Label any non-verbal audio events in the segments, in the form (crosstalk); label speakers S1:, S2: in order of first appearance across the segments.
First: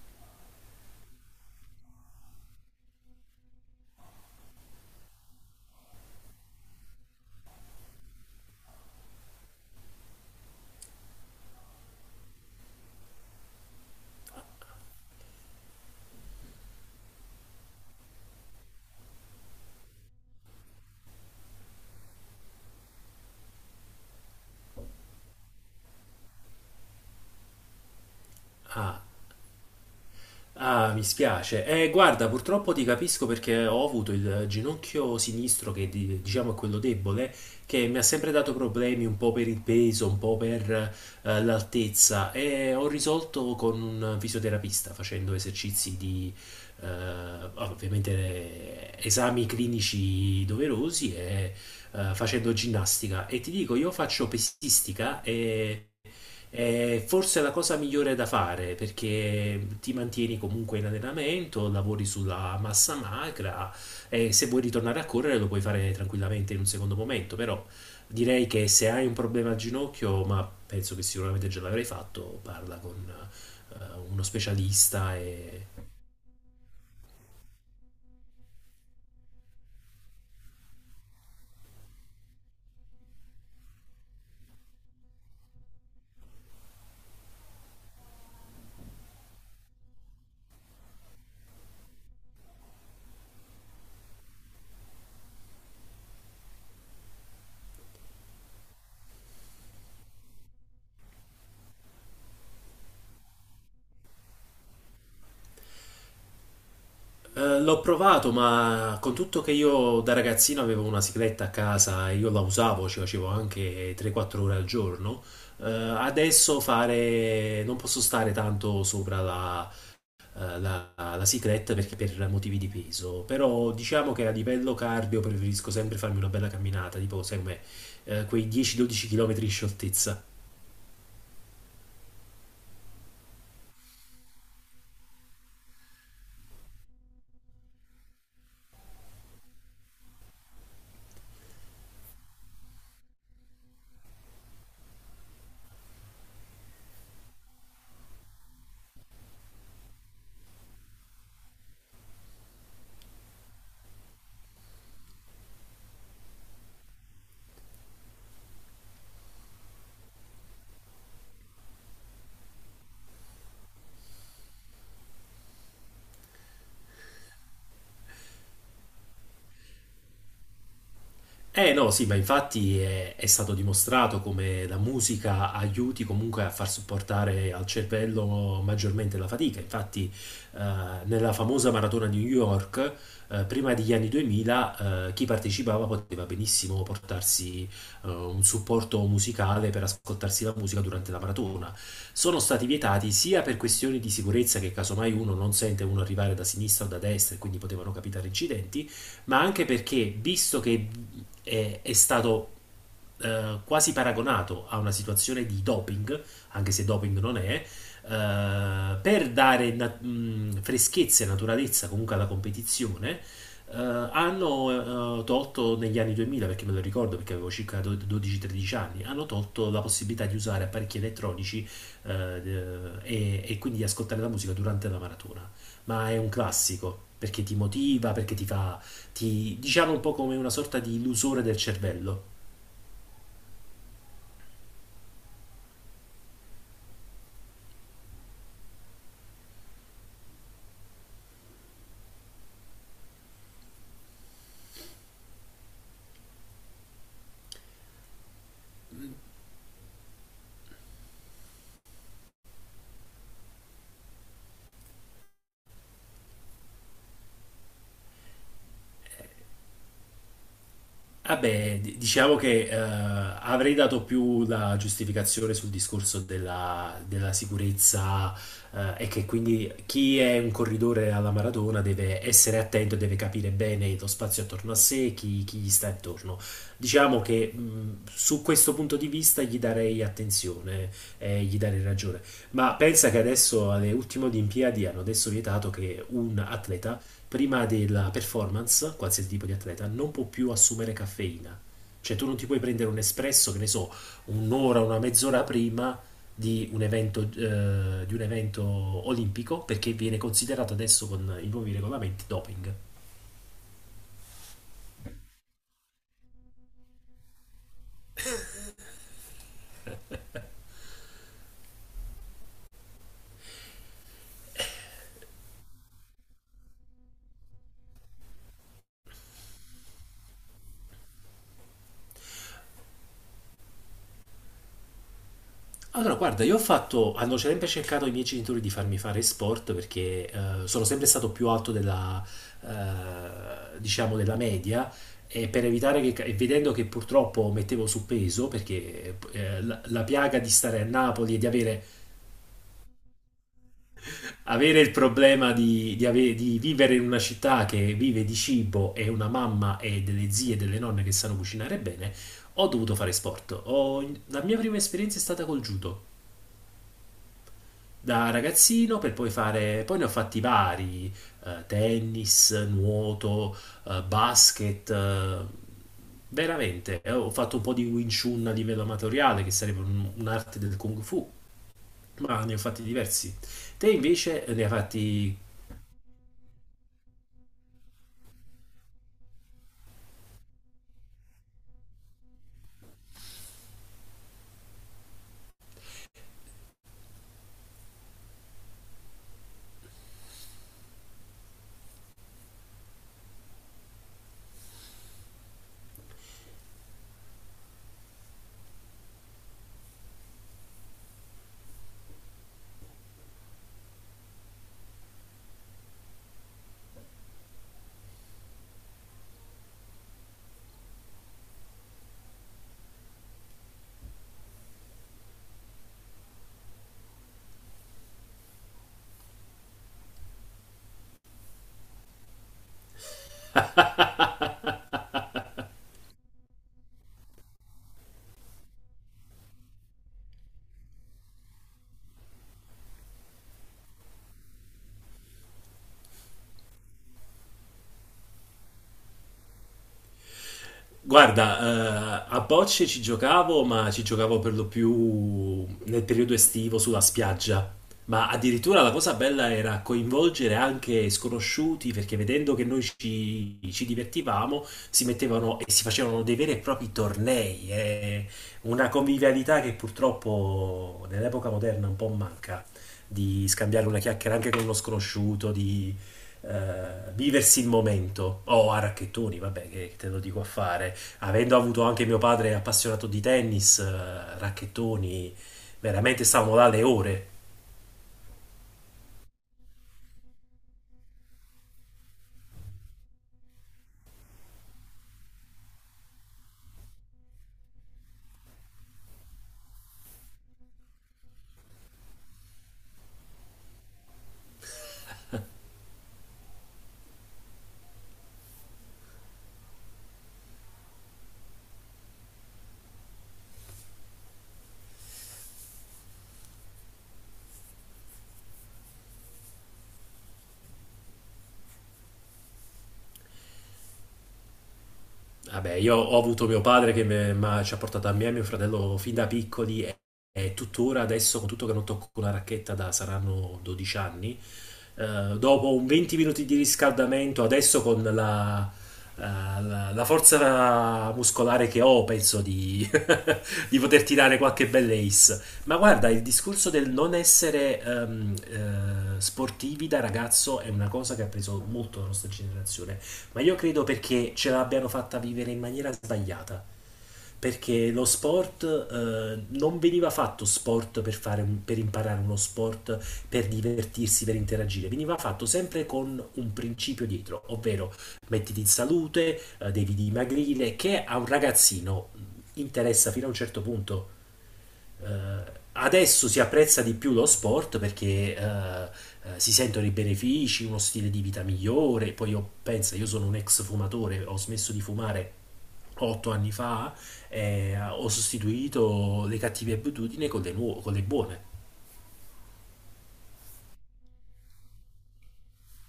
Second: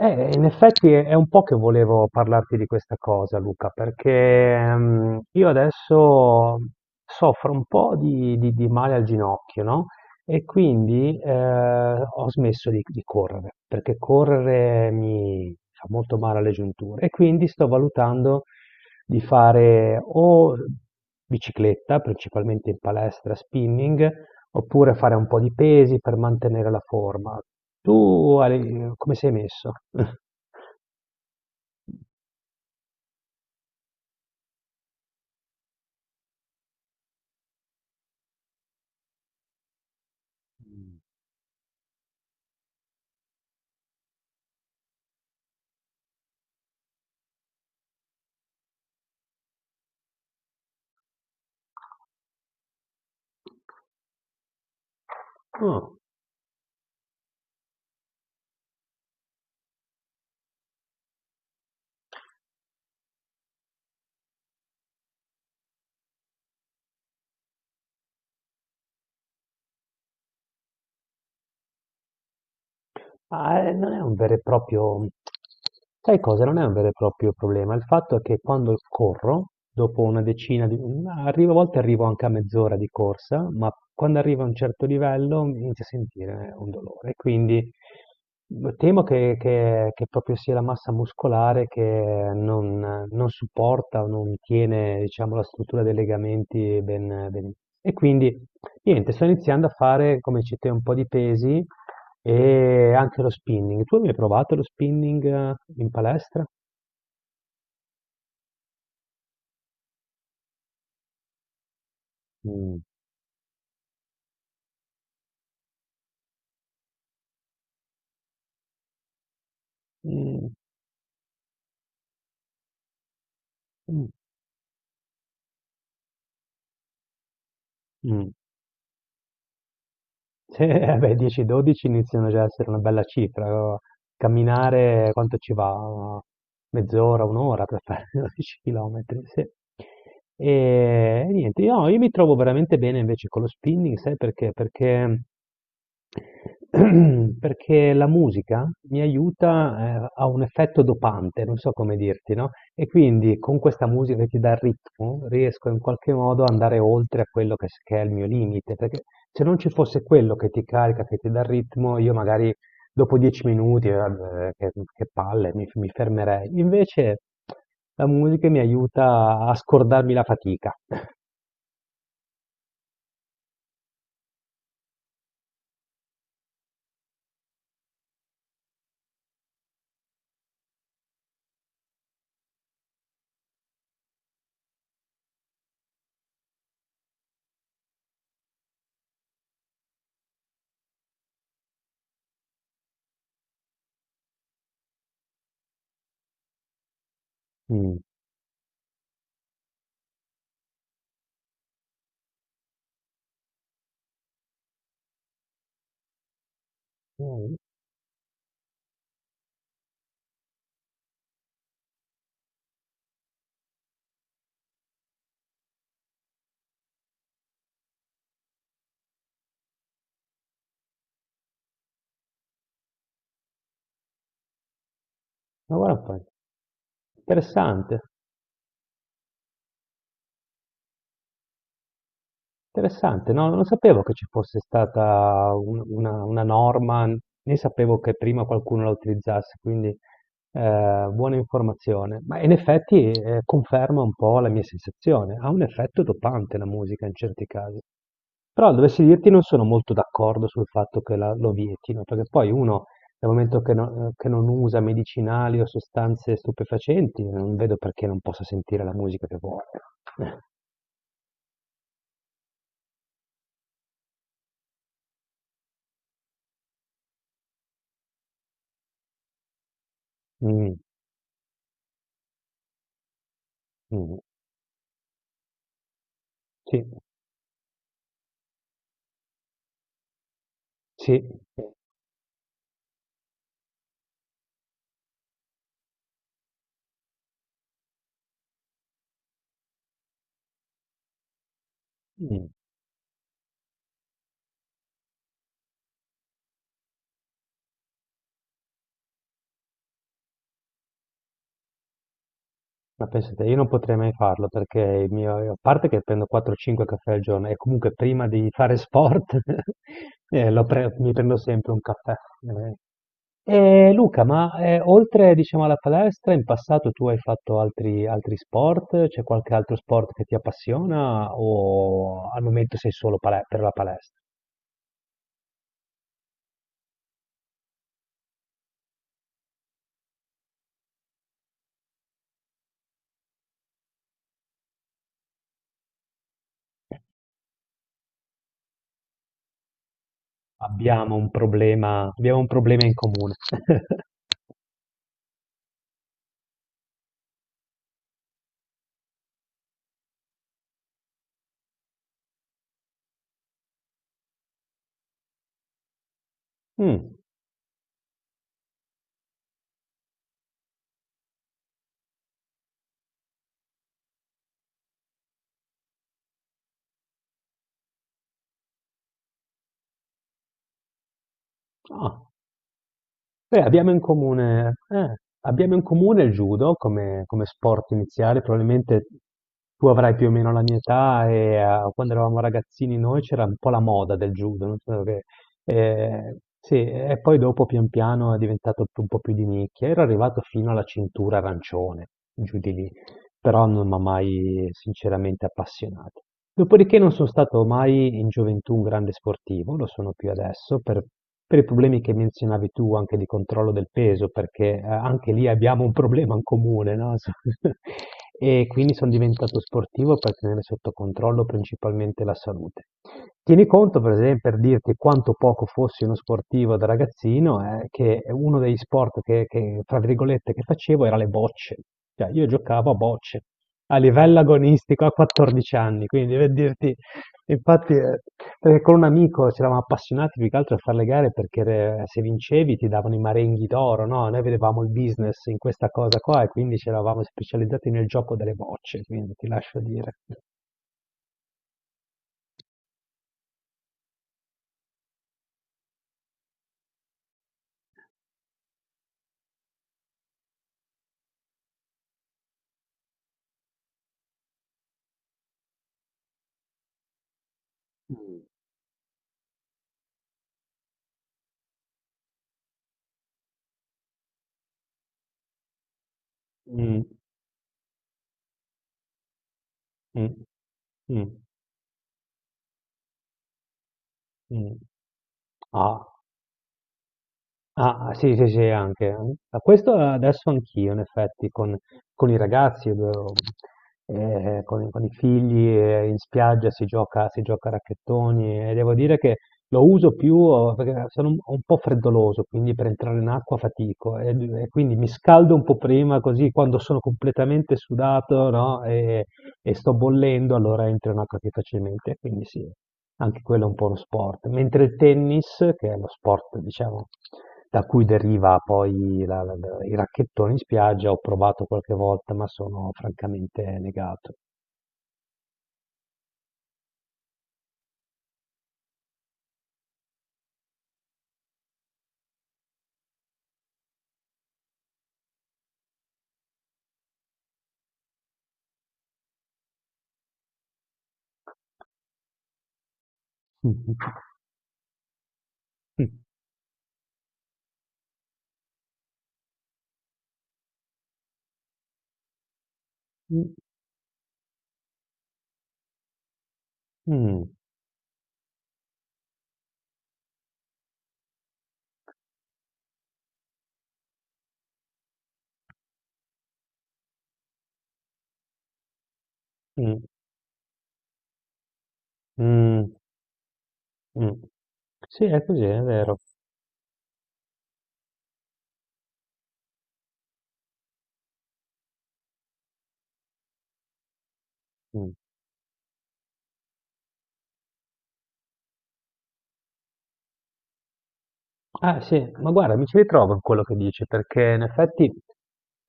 S1: In effetti è un po' che volevo parlarti di questa cosa, Luca, perché io adesso soffro un po' di male al ginocchio, no? E quindi ho smesso di correre, perché correre mi fa molto male alle giunture. E quindi sto valutando di fare o bicicletta, principalmente in palestra, spinning, oppure fare un po' di pesi per mantenere la forma. Tu Ale,
S2: Ah,
S1: come sei messo? (laughs)
S2: ah, mi spiace. Guarda, purtroppo ti capisco perché ho avuto il ginocchio sinistro, che diciamo è quello debole, che mi ha sempre dato problemi un po' per il peso, un po' per
S1: Mm.
S2: l'altezza e ho risolto con un fisioterapista facendo esercizi di, eh, ovviamente, esami clinici doverosi e facendo ginnastica. E ti dico, io faccio pesistica e
S1: Ah.
S2: è forse la cosa migliore da fare perché ti mantieni comunque in allenamento, lavori sulla massa magra e se vuoi ritornare a correre lo puoi fare tranquillamente in un secondo momento, però direi che se hai un problema al ginocchio, ma penso che sicuramente già l'avrai fatto, parla con
S1: Ma,
S2: eh,
S1: non è un
S2: uno
S1: vero e proprio,
S2: specialista e
S1: sai cosa? Non è un vero e proprio problema. Il fatto è che quando corro, dopo una decina di, ma arrivo, a volte arrivo anche a mezz'ora di corsa, ma quando arrivo a un certo livello mi inizio a sentire un dolore. Quindi temo che proprio sia la massa muscolare che non supporta o non tiene, diciamo, la struttura dei legamenti ben, ben. E quindi, niente, sto iniziando a fare, come dici te, un po' di pesi e anche lo spinning. Tu hai mai provato lo spinning in palestra?
S2: L'ho provato, ma con tutto che io da ragazzino avevo una sigletta a casa e io la
S1: Mm.
S2: usavo, ci facevo anche 3-4 ore al giorno. Adesso fare non posso stare tanto sopra la,
S1: Mm.
S2: la sigletta perché per motivi di peso. Però
S1: Mm.
S2: diciamo che a livello cardio preferisco sempre farmi una bella camminata, tipo, sai com'è,
S1: Mm.
S2: quei 10-12 km in scioltezza.
S1: Sì, (laughs) eh beh, 10-12 iniziano già a essere una bella cifra. Camminare quanto ci va? Mezz'ora, un'ora per fare (laughs) 12 km, sì. E niente, io mi trovo veramente bene invece con lo spinning, sai perché? (clears throat) Perché la musica mi aiuta, ha un effetto dopante, non so come dirti, no? E quindi con questa musica che ti dà il ritmo riesco in qualche modo ad andare oltre a quello che, che è il mio limite, perché se non ci fosse quello che ti carica, che ti dà il ritmo, io magari dopo 10 minuti, vabbè, che palle, mi fermerei. Invece la musica mi aiuta a scordarmi la fatica.
S2: Eh no, sì, ma infatti è stato dimostrato come la musica aiuti comunque a far supportare al cervello maggiormente la fatica. Infatti, eh, nella famosa maratona di New York, prima degli anni 2000, chi partecipava poteva benissimo portarsi un supporto musicale per ascoltarsi la musica durante la maratona. Sono stati vietati sia per questioni di sicurezza che casomai uno non sente uno arrivare da sinistra o da destra e quindi potevano
S1: Mm.
S2: capitare incidenti, ma anche perché, visto che è stato quasi paragonato a una situazione di doping, anche se doping non
S1: Mm.
S2: è, per dare freschezza e naturalezza comunque alla competizione, hanno tolto negli anni 2000, perché me lo ricordo perché avevo circa 12-13 anni, hanno tolto la possibilità di usare apparecchi elettronici e quindi di ascoltare la musica durante la maratona.
S1: Ma guarda un
S2: Ma è
S1: po',
S2: un classico perché ti
S1: interessante.
S2: motiva, perché ti fa ti diciamo un po' come una sorta di illusore del cervello.
S1: Interessante, no, non sapevo che ci fosse stata una norma, né sapevo che prima qualcuno la utilizzasse, quindi buona informazione. Ma in effetti conferma un po' la mia sensazione, ha un effetto dopante la musica in certi casi. Però dovessi dirti non sono molto d'accordo sul fatto che lo vietino, perché poi uno dal momento che, che non usa medicinali o sostanze stupefacenti, non vedo perché non possa sentire la musica che vuole. (laughs)
S2: Vabbè, diciamo che avrei dato più la giustificazione sul discorso della sicurezza e che quindi chi è un
S1: Mm,
S2: corridore alla maratona deve essere attento e deve capire bene lo
S1: mm,
S2: spazio attorno a sé, chi gli sta attorno.
S1: sì,
S2: Diciamo che su questo punto di vista gli darei attenzione
S1: sì,
S2: e gli darei ragione. Ma pensa che adesso alle ultime Olimpiadi hanno adesso vietato che un atleta prima della performance, qualsiasi tipo di atleta, non può più assumere caffeina. Cioè tu non ti
S1: mm.
S2: puoi prendere un espresso, che ne so, un'ora, una mezz'ora prima di un evento olimpico, perché viene considerato adesso con i nuovi regolamenti doping.
S1: Ma pensate, io non potrei mai farlo perché il mio, a parte che prendo 4-5 caffè al giorno e comunque prima di fare sport (laughs) lo mi prendo sempre un caffè. E Luca, ma oltre diciamo alla palestra, in passato tu hai fatto altri, altri sport? C'è qualche altro sport che ti appassiona o al momento sei solo per la palestra?
S2: Allora, guarda, io ho fatto, hanno sempre cercato i miei genitori di farmi fare sport perché sono sempre stato più alto della, diciamo, della media e per evitare che, e vedendo che purtroppo mettevo su peso, perché la piaga di stare a Napoli e di avere,
S1: Abbiamo un problema in comune. (laughs)
S2: avere il problema di vivere in una città che vive di cibo e una mamma e delle zie e delle nonne che sanno cucinare bene, ho dovuto fare sport. La mia prima esperienza è stata col judo,
S1: Mm.
S2: da ragazzino, per poi fare, poi ne ho fatti vari, tennis, nuoto, basket, veramente. Ho fatto un po' di Wing Chun a livello amatoriale che sarebbe un'arte del Kung Fu,
S1: Ah.
S2: ma ne ho fatti diversi.
S1: Beh,
S2: Te invece ne hai fatti.
S1: abbiamo in comune il judo come sport iniziale, probabilmente tu avrai più o meno la mia età e quando eravamo ragazzini noi c'era un po' la moda del judo, non so sì, e poi dopo pian piano è diventato un po' più di nicchia, ero arrivato fino alla cintura arancione, giù di lì, però non mi ha mai sinceramente appassionato. Dopodiché non sono stato mai in gioventù un grande sportivo, lo sono più adesso per, i problemi che menzionavi tu anche di controllo del peso, perché anche lì abbiamo un problema in comune, no? (laughs) E quindi sono diventato sportivo per tenere sotto controllo principalmente la salute. Tieni conto, per esempio, per dirti quanto poco fossi uno sportivo da ragazzino, che uno degli sport tra virgolette, che facevo era le bocce. Cioè, io giocavo a bocce a livello agonistico a 14 anni, quindi per dirti, infatti con un amico ci eravamo appassionati più che altro a fare le gare perché se vincevi ti davano i marenghi d'oro, no? Noi vedevamo il business in questa cosa qua e quindi ci eravamo specializzati nel gioco delle bocce, quindi ti lascio dire.
S2: Guarda, a bocce ci giocavo, ma ci giocavo per lo più nel periodo estivo sulla spiaggia. Ma addirittura la cosa bella era coinvolgere anche sconosciuti, perché vedendo che noi ci divertivamo, si mettevano e si facevano dei veri e propri tornei. Una convivialità che purtroppo nell'epoca moderna un po' manca, di scambiare una chiacchiera anche con uno sconosciuto, di eh,
S1: Mm,
S2: viversi il momento. O a racchettoni, vabbè, che te lo
S1: mm,
S2: dico a fare,
S1: mm,
S2: avendo avuto anche mio padre appassionato di tennis,
S1: mm.
S2: racchettoni,
S1: Ah.
S2: veramente stavamo là le ore.
S1: Ah, sì, sì, sì, anche. Ma questo adesso anch'io, in effetti, con i ragazzi, con i figli, in spiaggia si gioca a racchettoni e devo dire che lo uso più perché sono un po' freddoloso, quindi per entrare in acqua fatico e quindi mi scaldo un po' prima, così quando sono completamente sudato, no, e sto bollendo, allora entro in acqua più facilmente, quindi sì. Anche quello è un po' uno sport, mentre il tennis, che è lo sport, diciamo, da cui deriva poi i racchettoni in spiaggia, ho provato qualche volta, ma sono francamente negato.
S2: Vabbè, io ho avuto mio padre che ci ha portato a me e a mio fratello fin da piccoli e tuttora adesso, con tutto che non tocco una racchetta da saranno 12 anni, dopo un 20 minuti di riscaldamento, adesso con la, la forza muscolare che ho, penso di poter
S1: (laughs)
S2: tirare qualche bella ace. Ma guarda, il discorso del non essere sportivi da ragazzo è una cosa che ha preso molto la nostra generazione, ma
S1: Mm,
S2: io credo perché ce l'abbiano fatta vivere in maniera sbagliata.
S1: mm,
S2: Perché lo sport non veniva fatto sport per fare per imparare uno sport, per divertirsi, per interagire, veniva fatto sempre con un principio dietro, ovvero mettiti in salute, devi
S1: mm,
S2: dimagrire, che a un ragazzino
S1: mm.
S2: interessa fino a un certo punto.
S1: Mm. Sì, è così, è vero.
S2: Adesso si apprezza di più lo sport perché si sentono i benefici, uno stile di vita migliore. Poi io penso, io sono un ex fumatore, ho smesso di
S1: Mm.
S2: fumare 8 anni fa, ho sostituito le cattive abitudini con con le buone.
S1: Ah sì, ma guarda, mi ci ritrovo in quello che dici, perché in effetti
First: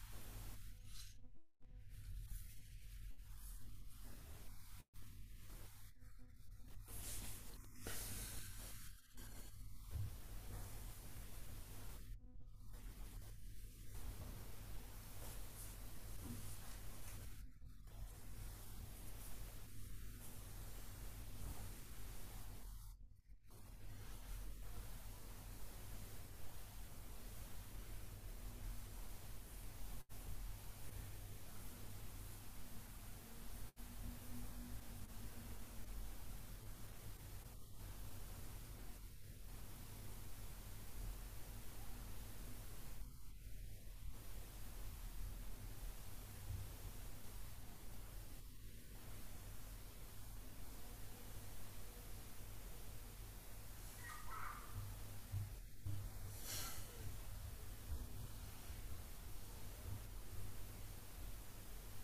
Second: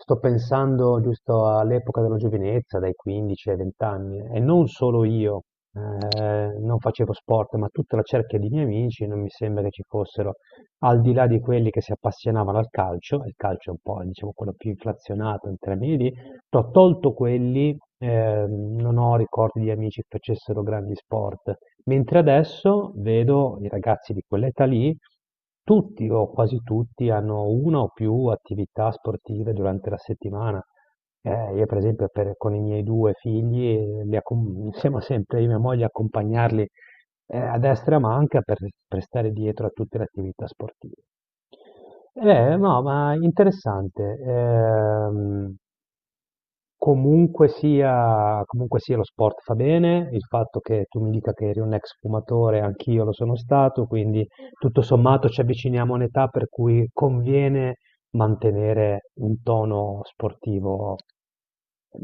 S1: sto pensando giusto all'epoca della giovinezza, dai 15 ai 20 anni, e non solo io, non facevo sport, ma tutta la cerchia di miei amici, non mi sembra che ci fossero, al di là di quelli che si appassionavano al calcio, e il calcio è un po', diciamo, quello più inflazionato in termini di, ho tolto quelli, non ho ricordi di amici che facessero grandi sport. Mentre adesso vedo i ragazzi di quell'età lì, tutti o quasi tutti hanno una o più attività sportive durante la settimana. Io per esempio con i miei due figli li siamo sempre io e mia moglie a accompagnarli a destra e a manca per, stare dietro a tutte le attività sportive. No, ma interessante. Comunque sia lo sport fa bene, il fatto che tu mi dica che eri un ex fumatore, anch'io lo sono stato, quindi tutto sommato ci avviciniamo a un'età per cui conviene mantenere un tono sportivo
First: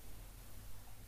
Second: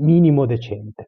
S1: minimo decente.